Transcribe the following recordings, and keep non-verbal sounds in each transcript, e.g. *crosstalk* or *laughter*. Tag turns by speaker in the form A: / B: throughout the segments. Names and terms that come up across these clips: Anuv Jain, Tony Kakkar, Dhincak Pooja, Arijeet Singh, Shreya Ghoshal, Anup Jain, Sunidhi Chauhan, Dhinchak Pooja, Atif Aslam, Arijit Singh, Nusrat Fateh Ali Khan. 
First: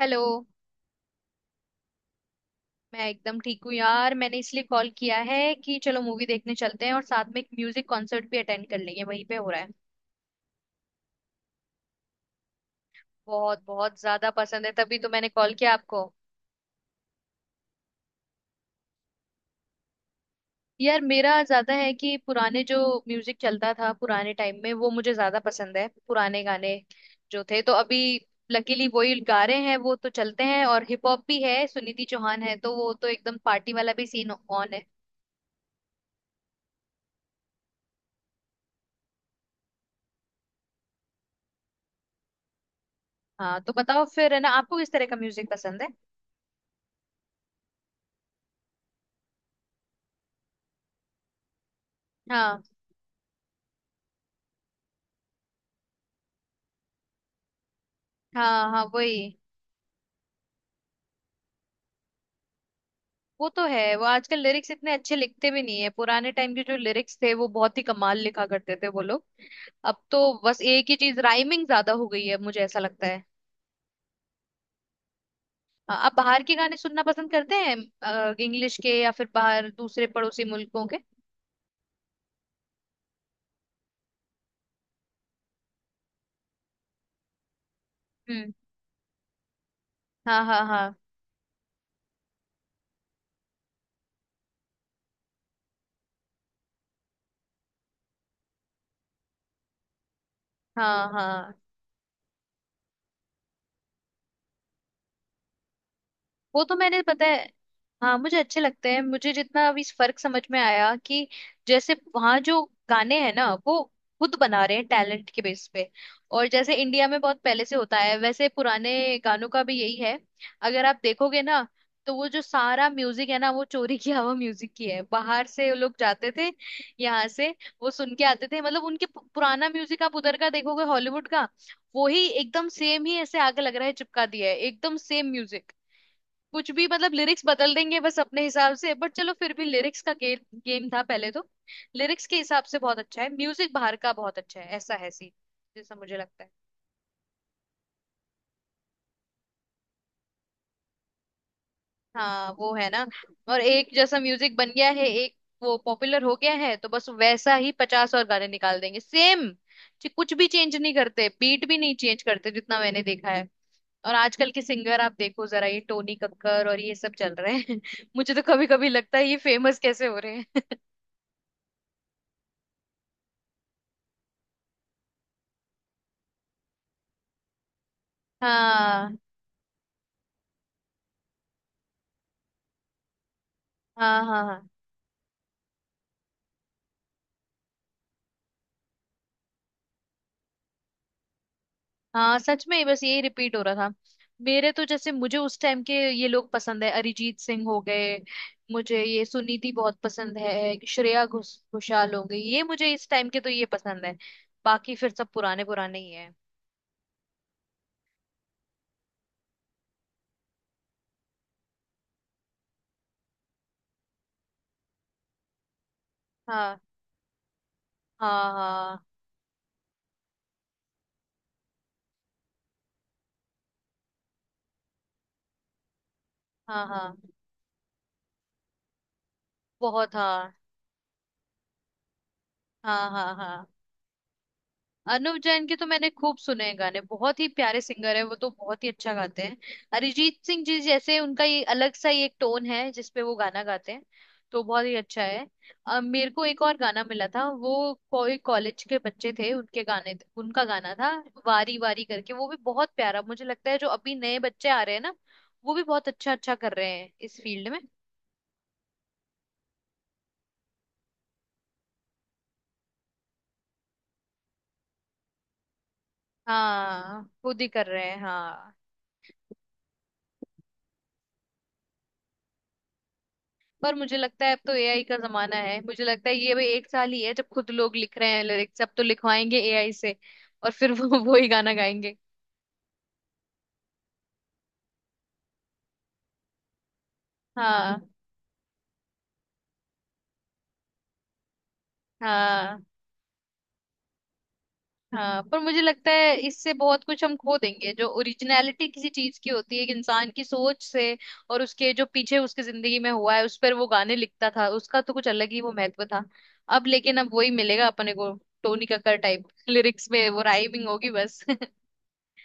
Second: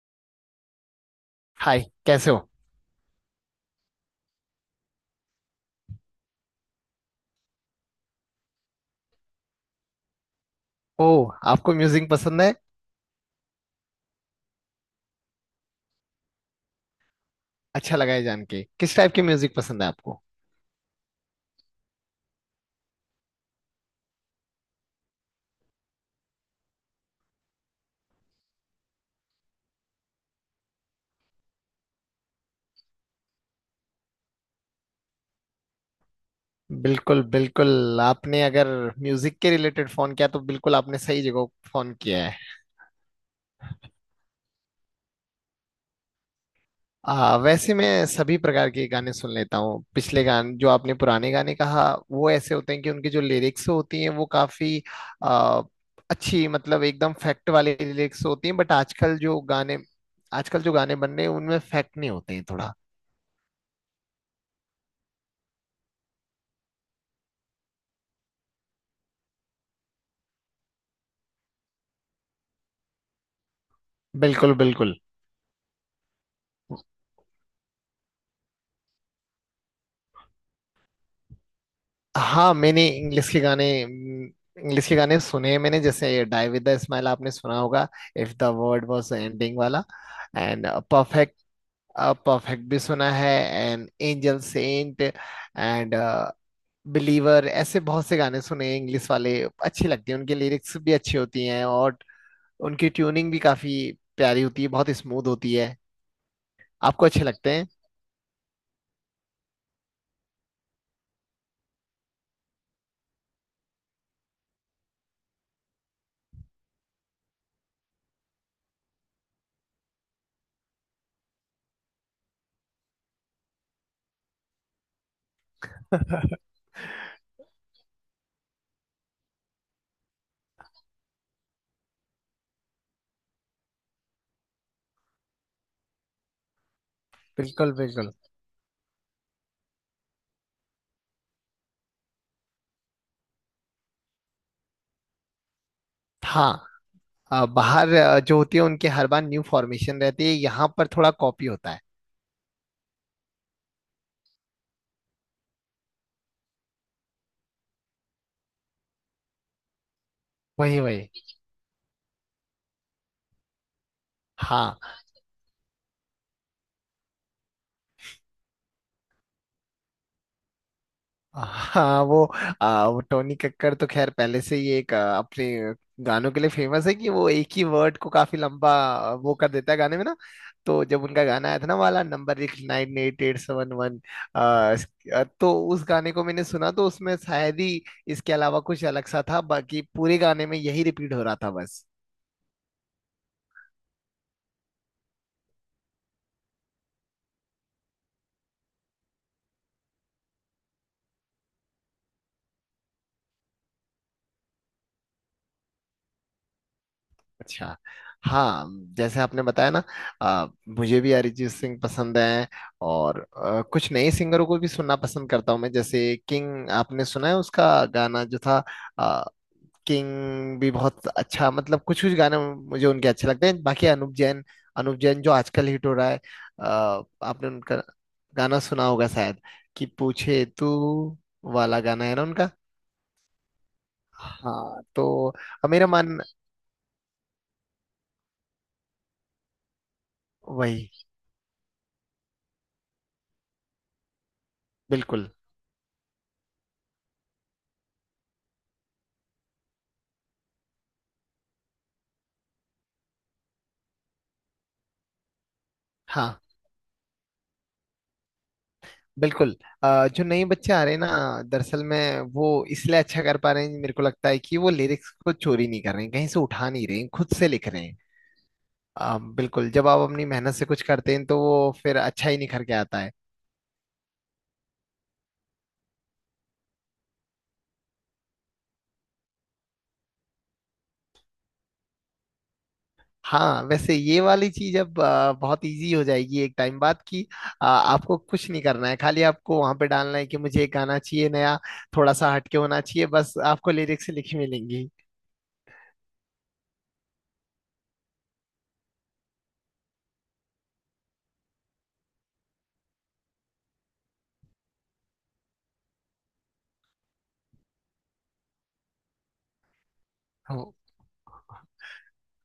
A: Hello.
B: Hi, कैसे हो?
A: मैं एकदम ठीक हूँ यार। मैंने इसलिए कॉल किया है कि चलो मूवी देखने चलते हैं और साथ में एक म्यूजिक कॉन्सर्ट भी अटेंड कर लेंगे, वहीं पे हो रहा है।
B: ओह, आपको म्यूजिक पसंद है?
A: बहुत बहुत ज्यादा पसंद है, तभी तो मैंने कॉल किया आपको।
B: अच्छा लगा है जान के। किस टाइप के म्यूजिक पसंद है आपको?
A: यार मेरा ज्यादा है कि पुराने जो म्यूजिक चलता था पुराने टाइम में वो मुझे ज्यादा पसंद है। पुराने गाने जो थे तो अभी लकीली वही गा रहे हैं, वो तो चलते हैं। और हिप हॉप भी है, सुनिधि चौहान है, तो वो तो एकदम पार्टी वाला भी सीन ऑन है।
B: बिल्कुल बिल्कुल, आपने अगर म्यूजिक के रिलेटेड फोन किया तो बिल्कुल आपने सही जगह फोन किया है।
A: हाँ तो बताओ फिर, है ना, आपको किस तरह का म्यूजिक पसंद है।
B: वैसे मैं सभी प्रकार के गाने सुन लेता हूँ। पिछले गाने जो आपने पुराने गाने कहा वो ऐसे
A: हाँ
B: होते हैं कि उनकी जो लिरिक्स होती हैं वो काफी आ, अच्छी, मतलब एकदम फैक्ट वाली लिरिक्स होती हैं।
A: हाँ
B: बट
A: हाँ, वही।
B: आजकल जो गाने बन रहे हैं उनमें फैक्ट नहीं होते हैं थोड़ा।
A: वो तो है, वो आजकल लिरिक्स इतने अच्छे लिखते भी नहीं है। पुराने टाइम के जो लिरिक्स थे वो बहुत ही कमाल लिखा करते थे वो लोग। अब तो बस एक ही चीज, राइमिंग ज्यादा हो गई है, मुझे ऐसा लगता है।
B: बिल्कुल बिल्कुल।
A: आप बाहर के गाने सुनना पसंद करते हैं? इंग्लिश के, या फिर बाहर दूसरे पड़ोसी मुल्कों के?
B: हाँ, मैंने इंग्लिश के गाने सुने हैं मैंने। जैसे ये डाई विद द स्माइल, आपने सुना होगा। If the
A: hmm.
B: World was ending वाला।
A: हाँ हाँ
B: एंड
A: हाँ।
B: परफेक्ट, परफेक्ट भी सुना है। And angel, sent and believer, ऐसे बहुत से गाने सुने हैं इंग्लिश वाले। अच्छे लगते हैं, उनके लिरिक्स भी
A: हाँ
B: अच्छी होती
A: हाँ।
B: हैं और उनकी ट्यूनिंग भी काफी प्यारी होती है, बहुत स्मूथ होती है।
A: वो तो मैंने
B: आपको अच्छे
A: पता है।
B: लगते हैं।
A: हाँ मुझे अच्छे लगते हैं। मुझे जितना अभी इस फर्क समझ में आया कि जैसे वहां जो गाने हैं ना, वो खुद बना रहे हैं टैलेंट के बेस पे। और जैसे इंडिया में बहुत पहले से होता है, वैसे पुराने गानों का भी यही है। अगर आप देखोगे ना, तो वो जो सारा म्यूजिक है ना, वो चोरी किया हुआ म्यूजिक ही है। बाहर से लोग जाते थे यहाँ से, वो सुन के आते थे। मतलब उनके पुराना म्यूजिक आप उधर का देखोगे, हॉलीवुड का, वो ही एकदम सेम ही ऐसे आगे लग रहा है, चिपका दिया है एकदम सेम म्यूजिक। कुछ भी मतलब लिरिक्स
B: बिल्कुल
A: बदल देंगे
B: बिल्कुल।
A: बस अपने हिसाब से, बट चलो फिर भी लिरिक्स का गेम गेम था पहले तो। लिरिक्स के हिसाब से बहुत अच्छा है म्यूजिक, बाहर का बहुत अच्छा है, ऐसा है सीन, जैसा मुझे लगता है।
B: हाँ। बाहर जो होती है उनके हर बार न्यू फॉर्मेशन रहती है। यहाँ पर थोड़ा कॉपी होता है।
A: हाँ वो है ना, और एक जैसा म्यूजिक बन गया है। एक वो पॉपुलर हो गया है तो बस वैसा ही पचास और गाने निकाल देंगे सेम, कुछ भी चेंज
B: वही
A: नहीं
B: वही।
A: करते, बीट भी नहीं चेंज करते, जितना मैंने देखा है। और आजकल के
B: हाँ
A: सिंगर आप देखो जरा, ये टोनी कक्कर और ये सब चल रहे हैं *laughs* मुझे तो कभी कभी लगता है ये फेमस कैसे हो रहे हैं।
B: हाँ। वो टोनी कक्कड़ तो खैर पहले से ही एक अपने गानों के लिए फेमस है, कि वो एक ही वर्ड को काफी लंबा
A: हाँ
B: वो कर देता है गाने में ना। तो जब उनका गाना आया था ना, वाला नंबर एक 9 8 8 7 1,
A: हाँ हाँ। हाँ
B: तो उस गाने को मैंने सुना तो उसमें शायद ही इसके अलावा कुछ अलग सा था, बाकी पूरे गाने में यही रिपीट हो रहा था बस।
A: हाँ सच में, बस यही रिपीट हो रहा था। मेरे तो जैसे मुझे उस टाइम के ये लोग पसंद है, अरिजीत सिंह हो गए, मुझे ये सुनीति बहुत पसंद है, श्रेया घोषाल हो गई, ये मुझे इस टाइम के तो ये पसंद है। बाकी फिर सब पुराने पुराने ही है।
B: अच्छा। हाँ, जैसे आपने बताया ना। आ, मुझे भी अरिजीत सिंह पसंद है। और कुछ नए सिंगरों को भी सुनना पसंद करता हूँ मैं। जैसे किंग,
A: हाँ
B: आपने सुना है उसका गाना जो
A: हाँ।
B: था?
A: हाँ
B: आ, किंग भी बहुत अच्छा, मतलब कुछ कुछ गाने मुझे उनके अच्छे लगते हैं। बाकी अनुप जैन जो आजकल हिट हो रहा है।
A: हाँ हाँ।
B: आपने उनका गाना सुना होगा शायद, कि
A: बहुत
B: पूछे
A: हाँ।
B: तू वाला गाना है ना उनका।
A: हाँ हाँ हाँ।
B: हाँ तो
A: अनुव जैन के तो
B: मेरा
A: मैंने
B: मन।
A: खूब सुने हैं गाने, बहुत ही प्यारे सिंगर है वो, तो बहुत ही अच्छा गाते हैं। अरिजीत सिंह जी
B: वही।
A: जैसे, उनका ये अलग सा ही एक टोन है जिसपे वो गाना गाते हैं, तो बहुत ही अच्छा
B: बिल्कुल।
A: है। मेरे को एक और गाना मिला था, वो कोई कॉलेज के बच्चे थे, उनके गाने उनका गाना था वारी वारी करके। वो भी बहुत प्यारा, मुझे लगता है जो अभी नए बच्चे आ रहे हैं ना, वो भी बहुत अच्छा
B: हाँ
A: अच्छा कर रहे हैं इस फील्ड में।
B: बिल्कुल। जो नए बच्चे आ रहे हैं ना, दरअसल में वो इसलिए अच्छा कर पा रहे हैं, मेरे को लगता है कि वो लिरिक्स को चोरी नहीं कर रहे हैं, कहीं से उठा नहीं रहे हैं,
A: हाँ
B: खुद से
A: खुद ही
B: लिख रहे
A: कर
B: हैं।
A: रहे हैं, हाँ।
B: बिल्कुल, जब आप अपनी मेहनत से कुछ करते हैं तो वो फिर अच्छा ही निखर के आता है।
A: पर मुझे लगता है अब तो एआई का जमाना है, मुझे लगता है ये भाई एक साल ही है जब खुद लोग लिख रहे हैं लिरिक्स, अब तो लिखवाएंगे एआई से, और फिर वो *laughs* वो ही गाना गाएंगे।
B: हाँ वैसे ये वाली चीज अब बहुत इजी हो जाएगी एक टाइम बाद, कि
A: हाँ
B: आपको कुछ नहीं करना है, खाली आपको वहां पे डालना है कि मुझे एक गाना चाहिए नया, थोड़ा सा हटके होना
A: हाँ
B: चाहिए, बस आपको लिरिक्स लिखी मिलेंगी।
A: हाँ। पर मुझे लगता है इससे बहुत कुछ हम खो देंगे, जो ओरिजिनलिटी किसी चीज की होती है एक इंसान की सोच से, और उसके जो पीछे उसकी जिंदगी में हुआ है उस पर वो गाने लिखता था, उसका तो कुछ अलग ही वो महत्व था। अब लेकिन अब वही मिलेगा अपने को, टोनी कक्कर टाइप लिरिक्स में वो
B: हो।
A: राइमिंग होगी बस *laughs*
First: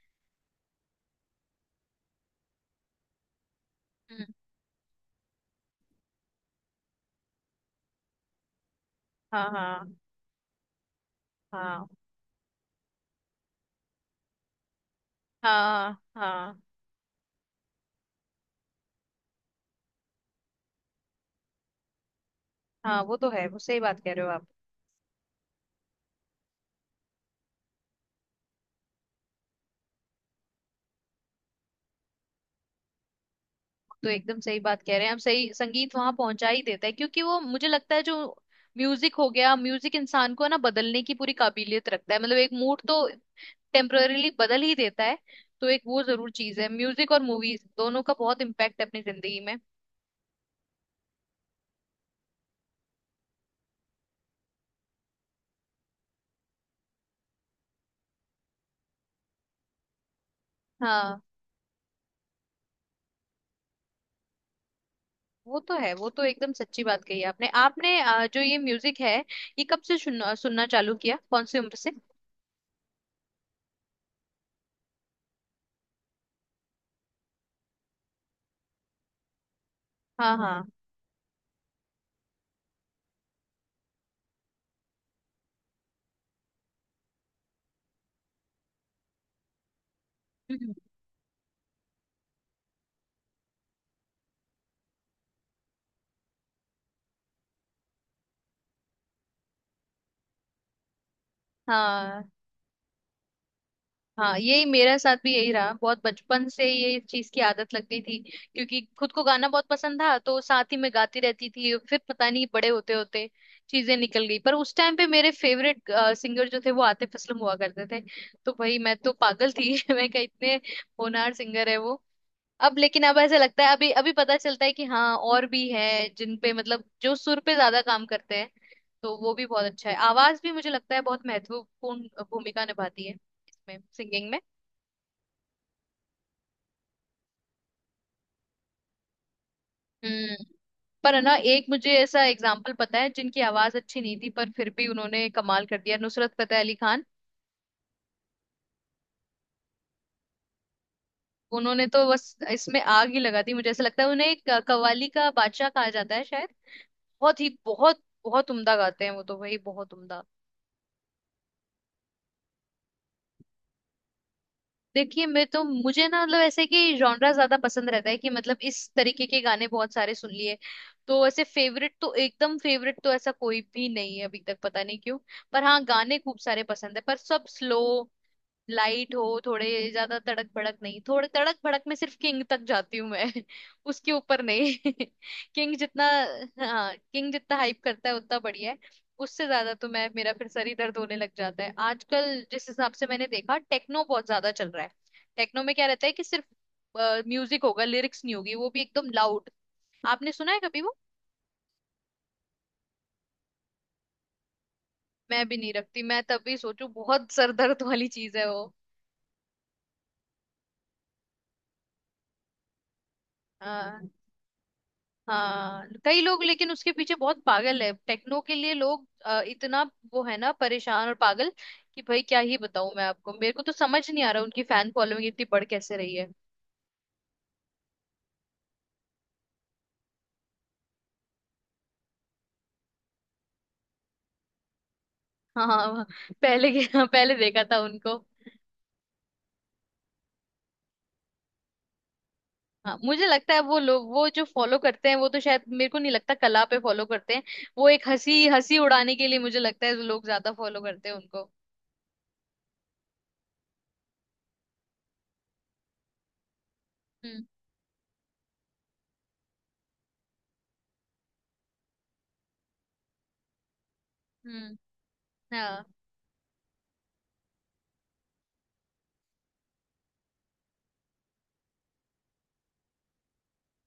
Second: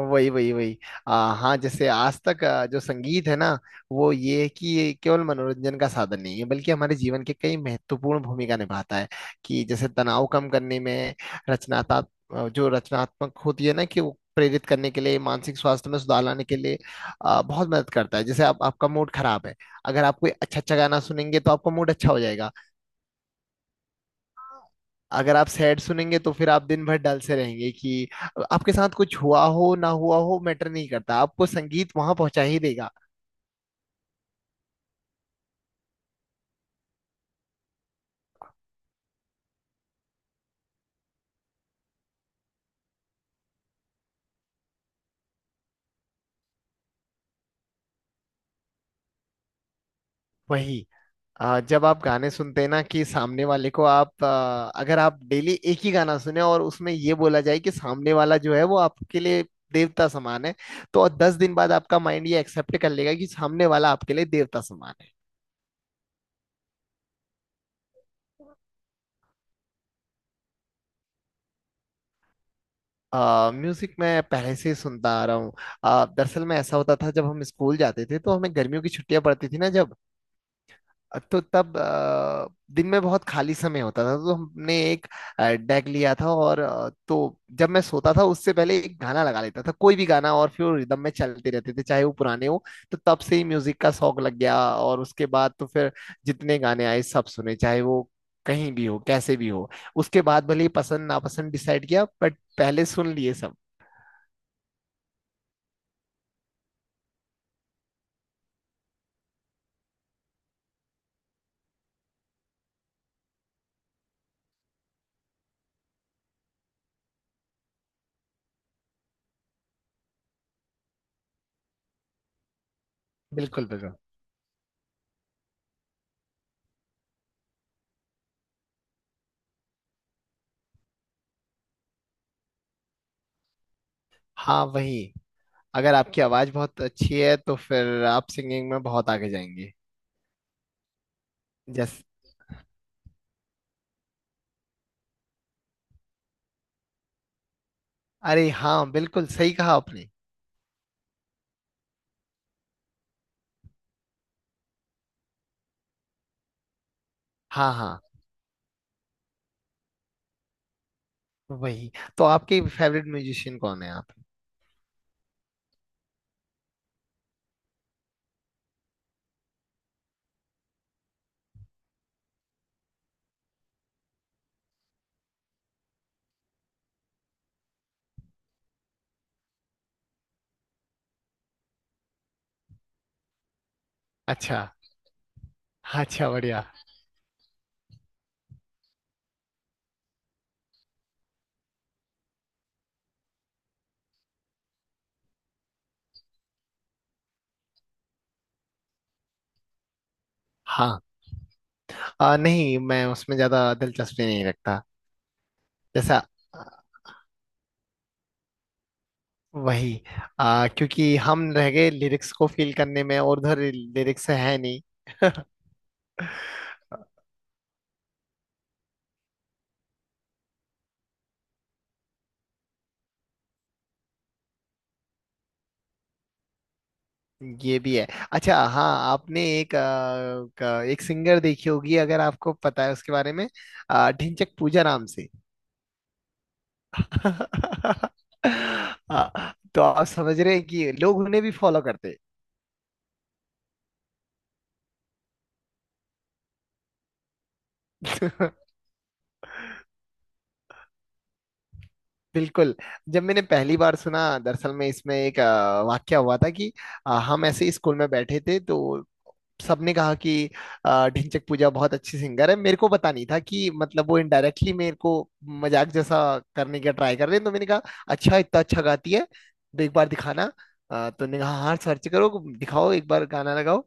B: वही वही वही। हाँ, जैसे आज तक जो संगीत है ना, वो
A: हम्म,
B: ये है कि ये केवल मनोरंजन का साधन नहीं है बल्कि हमारे जीवन के कई महत्वपूर्ण भूमिका निभाता है।
A: हाँ
B: कि जैसे
A: हाँ।
B: तनाव कम करने में,
A: हाँ
B: रचनात्मक, जो रचनात्मक होती है ना कि वो प्रेरित करने के लिए, मानसिक स्वास्थ्य में
A: हाँ
B: सुधार लाने के
A: हाँ।
B: लिए बहुत मदद करता है। जैसे आप, आपका मूड खराब है, अगर आप कोई अच्छा अच्छा गाना सुनेंगे तो आपका मूड अच्छा हो जाएगा।
A: हाँ वो तो है, वो सही बात कह रहे हो आप।
B: अगर आप सैड सुनेंगे तो फिर आप दिन भर डल से रहेंगे। कि आपके साथ कुछ हुआ हो ना हुआ हो मैटर नहीं करता, आपको संगीत वहां पहुंचा ही देगा।
A: तो एकदम सही बात कह रहे हैं हम, सही संगीत वहां पहुंचा ही देता है, क्योंकि वो मुझे लगता है जो म्यूजिक हो गया, म्यूजिक इंसान को ना बदलने की पूरी काबिलियत रखता है। मतलब एक मूड तो टेम्पररीली बदल ही देता है। तो एक वो जरूर चीज है, म्यूजिक और मूवीज दोनों का बहुत इम्पैक्ट है अपनी जिंदगी में।
B: वही। जब आप गाने सुनते हैं ना, कि सामने वाले को आप, अगर आप डेली एक ही गाना सुने और उसमें ये बोला जाए कि सामने वाला जो है वो आपके लिए देवता समान है, तो
A: हाँ
B: 10 दिन बाद आपका माइंड ये एक्सेप्ट कर लेगा कि सामने वाला आपके लिए देवता समान है।
A: वो तो है, वो तो एकदम सच्ची बात कही आपने। आपने जो ये म्यूजिक है, ये कब से सुनना सुनना चालू किया, कौन सी उम्र से?
B: म्यूजिक मैं पहले से ही सुनता आ रहा हूँ। दरअसल में ऐसा होता था, जब हम स्कूल जाते थे तो हमें गर्मियों की छुट्टियां पड़ती थी ना, जब,
A: हाँ हाँ।
B: तो तब दिन में बहुत खाली समय होता था, तो हमने एक डेक लिया था। और तो जब मैं सोता था उससे पहले एक गाना लगा लेता था, कोई भी गाना, और
A: हम्म।
B: फिर रिदम में चलते रहते थे, चाहे वो पुराने हो। तो तब से ही म्यूजिक का शौक लग गया। और उसके बाद तो फिर जितने गाने आए सब सुने, चाहे वो कहीं भी हो, कैसे भी हो। उसके बाद भले ही पसंद नापसंद डिसाइड किया,
A: हाँ
B: बट पहले सुन लिए सब।
A: हाँ यही, मेरे साथ भी यही रहा। बहुत बचपन से ये चीज की आदत लग गई थी, क्योंकि खुद को गाना बहुत पसंद था, तो साथ ही मैं गाती रहती थी। फिर पता नहीं बड़े होते होते चीजें निकल गई, पर उस टाइम पे मेरे फेवरेट सिंगर जो थे वो आतिफ असलम हुआ करते थे। तो भाई मैं तो पागल थी *laughs* मैं क्या, इतने होनहार सिंगर है वो। अब लेकिन अब ऐसा लगता
B: बिल्कुल
A: है, अभी
B: बिल्कुल।
A: अभी पता चलता है कि हाँ और भी है जिन पे मतलब जो सुर पे ज्यादा काम करते हैं, तो वो भी बहुत अच्छा है। आवाज भी मुझे लगता है बहुत महत्वपूर्ण भूमिका निभाती है इसमें, सिंगिंग में।
B: हाँ। वही। अगर आपकी आवाज बहुत अच्छी है तो फिर आप सिंगिंग में बहुत आगे जाएंगे।
A: हम्म। पर है ना, एक मुझे
B: जैस
A: ऐसा एग्जाम्पल पता है जिनकी आवाज अच्छी नहीं थी पर फिर भी उन्होंने कमाल कर दिया, नुसरत फतेह अली खान।
B: अरे हाँ, बिल्कुल सही कहा आपने।
A: उन्होंने तो बस इसमें आग ही लगा दी, मुझे ऐसा लगता है। उन्हें एक कव्वाली का बादशाह कहा जाता है शायद, बहुत ही
B: हाँ हाँ।
A: बहुत बहुत उम्दा गाते हैं वो तो भाई, बहुत उम्दा।
B: वही। तो आपके फेवरेट म्यूजिशियन कौन है आप?
A: देखिए मैं तो, मुझे ना मतलब ऐसे कि जॉनरा ज्यादा पसंद रहता है कि, मतलब इस तरीके के गाने बहुत सारे सुन लिए, तो ऐसे फेवरेट तो एकदम फेवरेट तो ऐसा कोई भी नहीं है अभी तक, पता नहीं क्यों। पर हाँ गाने खूब सारे पसंद है, पर सब स्लो लाइट हो, थोड़े ज्यादा तड़क भड़क नहीं। थोड़े तड़क भड़क में सिर्फ किंग तक जाती हूँ मैं *laughs* उसके ऊपर
B: अच्छा,
A: नहीं *laughs* किंग जितना।
B: अच्छा बढ़िया।
A: हाँ किंग जितना हाइप करता है उतना बढ़िया है, उससे ज्यादा तो मैं, मेरा फिर सर ही दर्द होने लग जाता है। आजकल जिस हिसाब से मैंने देखा टेक्नो बहुत ज्यादा चल रहा है। टेक्नो में क्या रहता है कि सिर्फ म्यूजिक होगा, लिरिक्स नहीं होगी, वो भी एकदम लाउड। आपने सुना है कभी वो?
B: हाँ। नहीं मैं उसमें ज्यादा दिलचस्पी नहीं रखता।
A: मैं भी नहीं रखती,
B: जैसा,
A: मैं तब भी
B: आ,
A: सोचू बहुत सर दर्द वाली चीज है वो।
B: वही। क्योंकि हम रह गए लिरिक्स को फील करने में और उधर
A: हाँ
B: लिरिक्स है नहीं।
A: हाँ कई लोग, लेकिन उसके पीछे बहुत पागल है टेक्नो के लिए लोग, इतना वो है ना, परेशान और पागल। कि भाई क्या ही बताऊं मैं आपको, मेरे को तो समझ नहीं आ रहा उनकी फैन फॉलोइंग इतनी बढ़ कैसे रही है।
B: ये भी है। अच्छा, हाँ, आपने एक एक सिंगर देखी होगी, अगर आपको पता है उसके बारे में, ढिंचक पूजा नाम से।
A: *laughs* हाँ हाँ, पहले के *laughs* हाँ, पहले देखा था
B: *laughs*
A: उनको।
B: तो आप समझ रहे हैं कि लोग उन्हें भी फॉलो करते
A: हाँ मुझे लगता है वो लोग, वो जो फॉलो करते हैं वो तो शायद मेरे को नहीं लगता कला पे फॉलो करते हैं। वो एक हंसी
B: हैं।
A: हंसी उड़ाने के लिए, मुझे लगता है लोग ज्यादा फॉलो करते हैं उनको।
B: *laughs* बिल्कुल। जब मैंने पहली बार सुना, दरअसल में इसमें एक वाक्य हुआ था, कि
A: हम्म।
B: हम ऐसे ही स्कूल में बैठे थे तो सबने कहा कि ढिंचैक पूजा बहुत अच्छी सिंगर है। मेरे को पता नहीं था कि मतलब वो इनडायरेक्टली
A: हम्म।
B: मेरे को
A: हाँ।
B: मजाक जैसा करने का ट्राई कर रहे हैं। तो मैंने कहा अच्छा, इतना अच्छा गाती है, तो एक बार दिखाना। तो ने कहा हाँ, सर्च करो, दिखाओ, एक बार गाना लगाओ।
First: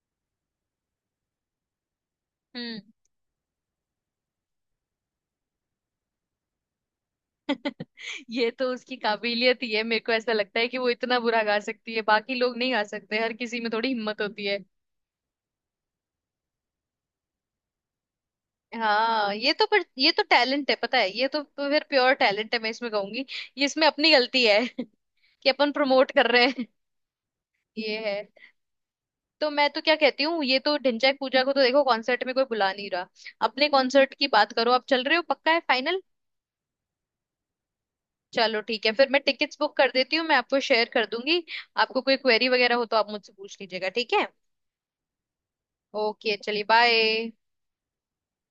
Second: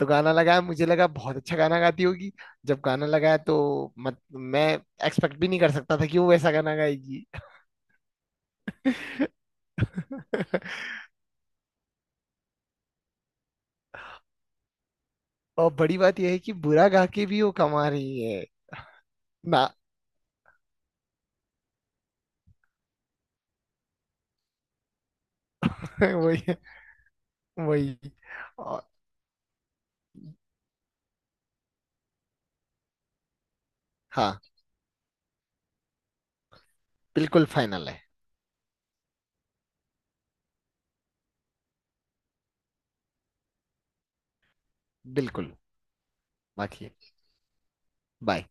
B: तो गाना लगाया, मुझे लगा बहुत अच्छा गाना गाती होगी। जब
A: हम्म।
B: गाना लगाया तो मत मैं एक्सपेक्ट भी नहीं कर सकता था कि वो वैसा गाना गाएगी।
A: ये तो उसकी काबिलियत ही है, मेरे को ऐसा लगता है कि वो
B: *laughs*
A: इतना बुरा गा सकती है, बाकी लोग नहीं गा सकते, हर किसी में थोड़ी हिम्मत होती है।
B: और बड़ी बात यह है कि बुरा गा के भी वो कमा रही है
A: हाँ ये
B: ना।
A: तो, पर ये तो टैलेंट है, पता है, ये तो फिर प्योर टैलेंट है मैं इसमें कहूंगी। ये इसमें अपनी गलती है *laughs* कि अपन
B: *laughs*
A: प्रमोट कर रहे
B: वही
A: हैं। ये
B: वही।
A: है।
B: और।
A: तो मैं तो क्या कहती हूँ, ये तो ढिंचैक पूजा को तो देखो कॉन्सर्ट में कोई बुला नहीं रहा। अपने कॉन्सर्ट की
B: हाँ,
A: बात करो, आप चल रहे हो, पक्का है, फाइनल?
B: बिल्कुल फाइनल है।
A: चलो ठीक है, फिर मैं टिकट्स बुक कर देती हूँ, मैं आपको शेयर कर दूंगी। आपको कोई क्वेरी वगैरह हो तो आप मुझसे पूछ लीजिएगा, ठीक है?
B: बिल्कुल।
A: ओके, चलिए,
B: बाकी है।
A: बाय।
B: बाय।